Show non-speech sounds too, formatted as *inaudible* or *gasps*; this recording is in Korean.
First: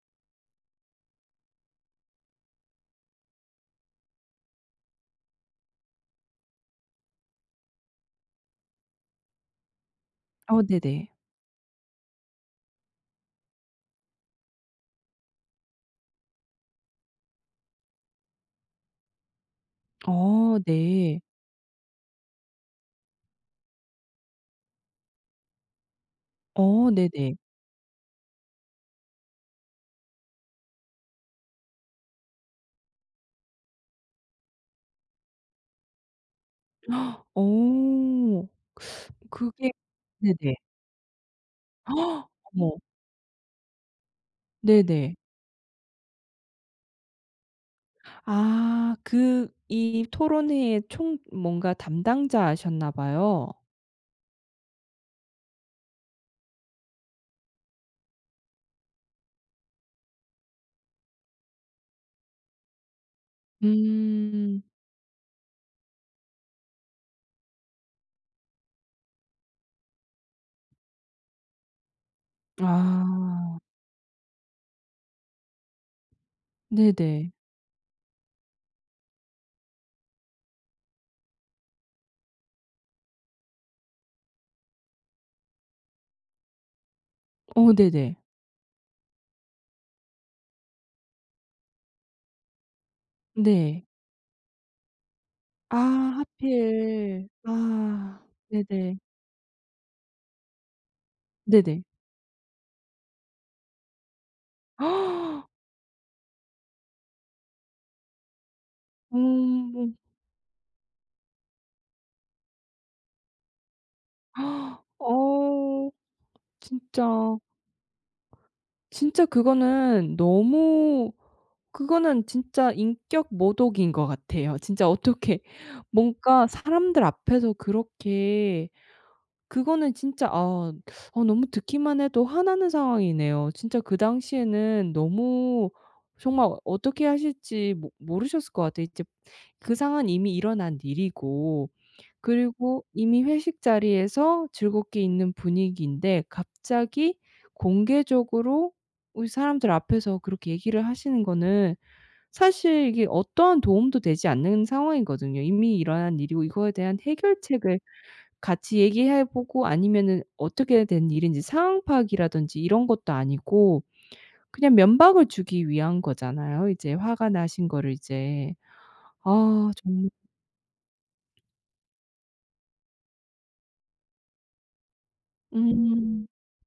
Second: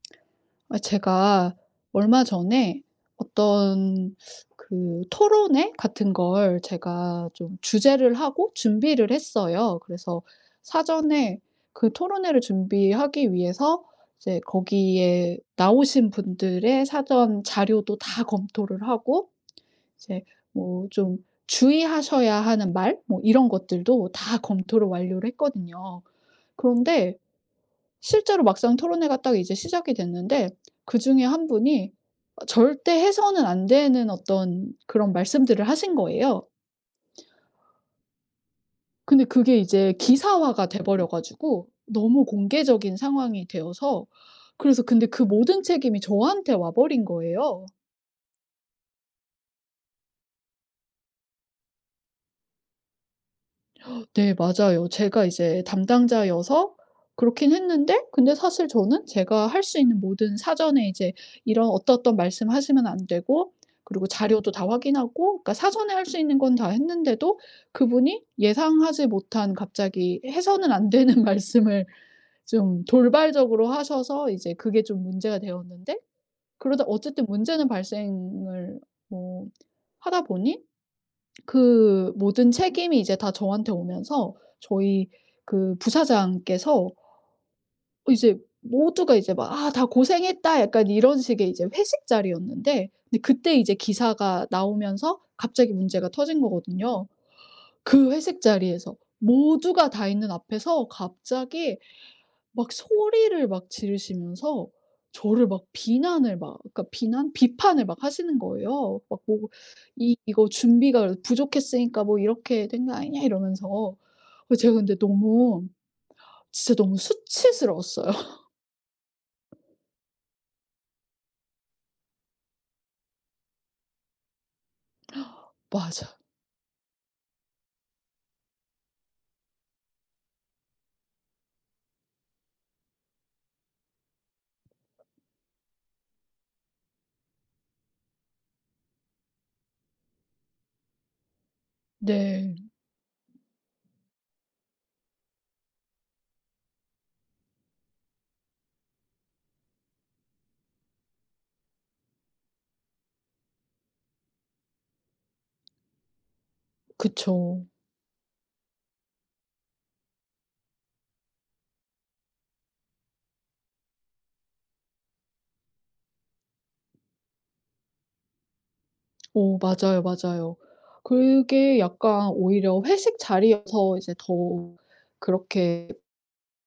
아 제가 얼마 전에 어떤 그 토론회 같은 걸 제가 좀 주재를 하고 준비를 했어요. 그래서 어 네네. 사전에 그 토론회를 준비하기 위해서 이제 거기에 나오신 분들의 사전 자료도 다 검토를 하고 이제 어. 뭐 좀 네. 주의하셔야 하는 말 뭐 이런 것들도 다 검토를 완료를 했거든요. 어 그런데 네네. 실제로 막상 토론회가 딱 이제 시작이 됐는데 그중에 1 분이 절대 해서는 안 되는 어떤 그런 말씀들을 하신 거예요. *gasps* 어. 근데 그게 그게 이제 네네. 기사화가 돼 버려 가지고 너무 *gasps* 어머. 공개적인 상황이 되어서 그래서 근데 네네. 그 모든 책임이 저한테 와 버린 거예요. 아. 그 이 토론회에 총 뭔가 담당자셨나 봐요. 네. 맞아요. 제가 이제 담당자여서 그렇긴 했는데 근데 사실 저는 제가 할 수 있는 모든 사전에 이제 이런 어떠어떤 말씀 하시면 안 되고 그리고 자료도 음. 다 확인하고. 그러니까 사전에 할 수 있는 건 다 했는데도 그분이 예상하지 못한 갑자기 해서는 안 되는 말씀을 좀 아. 돌발적으로 하셔서 이제 그게 좀 문제가 되었는데 그러다 어쨌든 네네. 문제는 발생을 뭐 하다 보니 그 모든 책임이 이제 다 저한테 오면서 저희 그 부사장께서 어 네네. 이제 모두가 이제 막 '아 다 고생했다.' 약간 이런 식의 이제 회식 자리였는데 그때 이제 네. 기사가 나오면서 갑자기 아 문제가 터진 거거든요. 하필. 그 아. 회식 자리에서 네네. 모두가 다 있는 앞에서 갑자기 네네. 막 소리를 막 지르시면서 저를 *gasps* 막 비난을 막 그러니까 비난 비판을 막 하시는 거예요. 막 뭐 음. "이 이거 준비가 이렇게 부족했으니까 뭐 이렇게 된 거 아니냐?" 이러면서 그래서 제가 *gasps* 근데 너무 어 진짜 너무 진짜. 수치스러웠어요. 진짜 그거는 너무 그거는 진짜 인격모독인 것 같아요. 진짜 어떻게 맞아. 뭔가 사람들 앞에서 그렇게 그거는 진짜 아, 아 너무 듣기만 해도 화나는 상황이네요. 진짜 그 당시에는 너무 정말 어떻게 하실지 모 모르셨을 것 같아요. 이제 그 상황은 이미 일어난 일이고 네. 그리고 이미 회식 자리에서 즐겁게 있는 분위기인데 갑자기 공개적으로 으 사람들 앞에서 그렇게 얘기를 하시는 거는 사실 이게 어떠한 도움도 되지 않는 상황이거든요. 이미 일어난 일이고 이거에 대한 그쵸. 해결책을 같이 얘기해 보고 아니면은 어떻게 된 일인지 상황 파악이라든지 이런 것도 아니고 그냥 면박을 주기 위한 거잖아요, 이제 화가 나신 거를 이제. 어 아 맞아요, 정말. 맞아요. 그게 약간 오히려 회식 자리여서 이제 더 그렇게 음.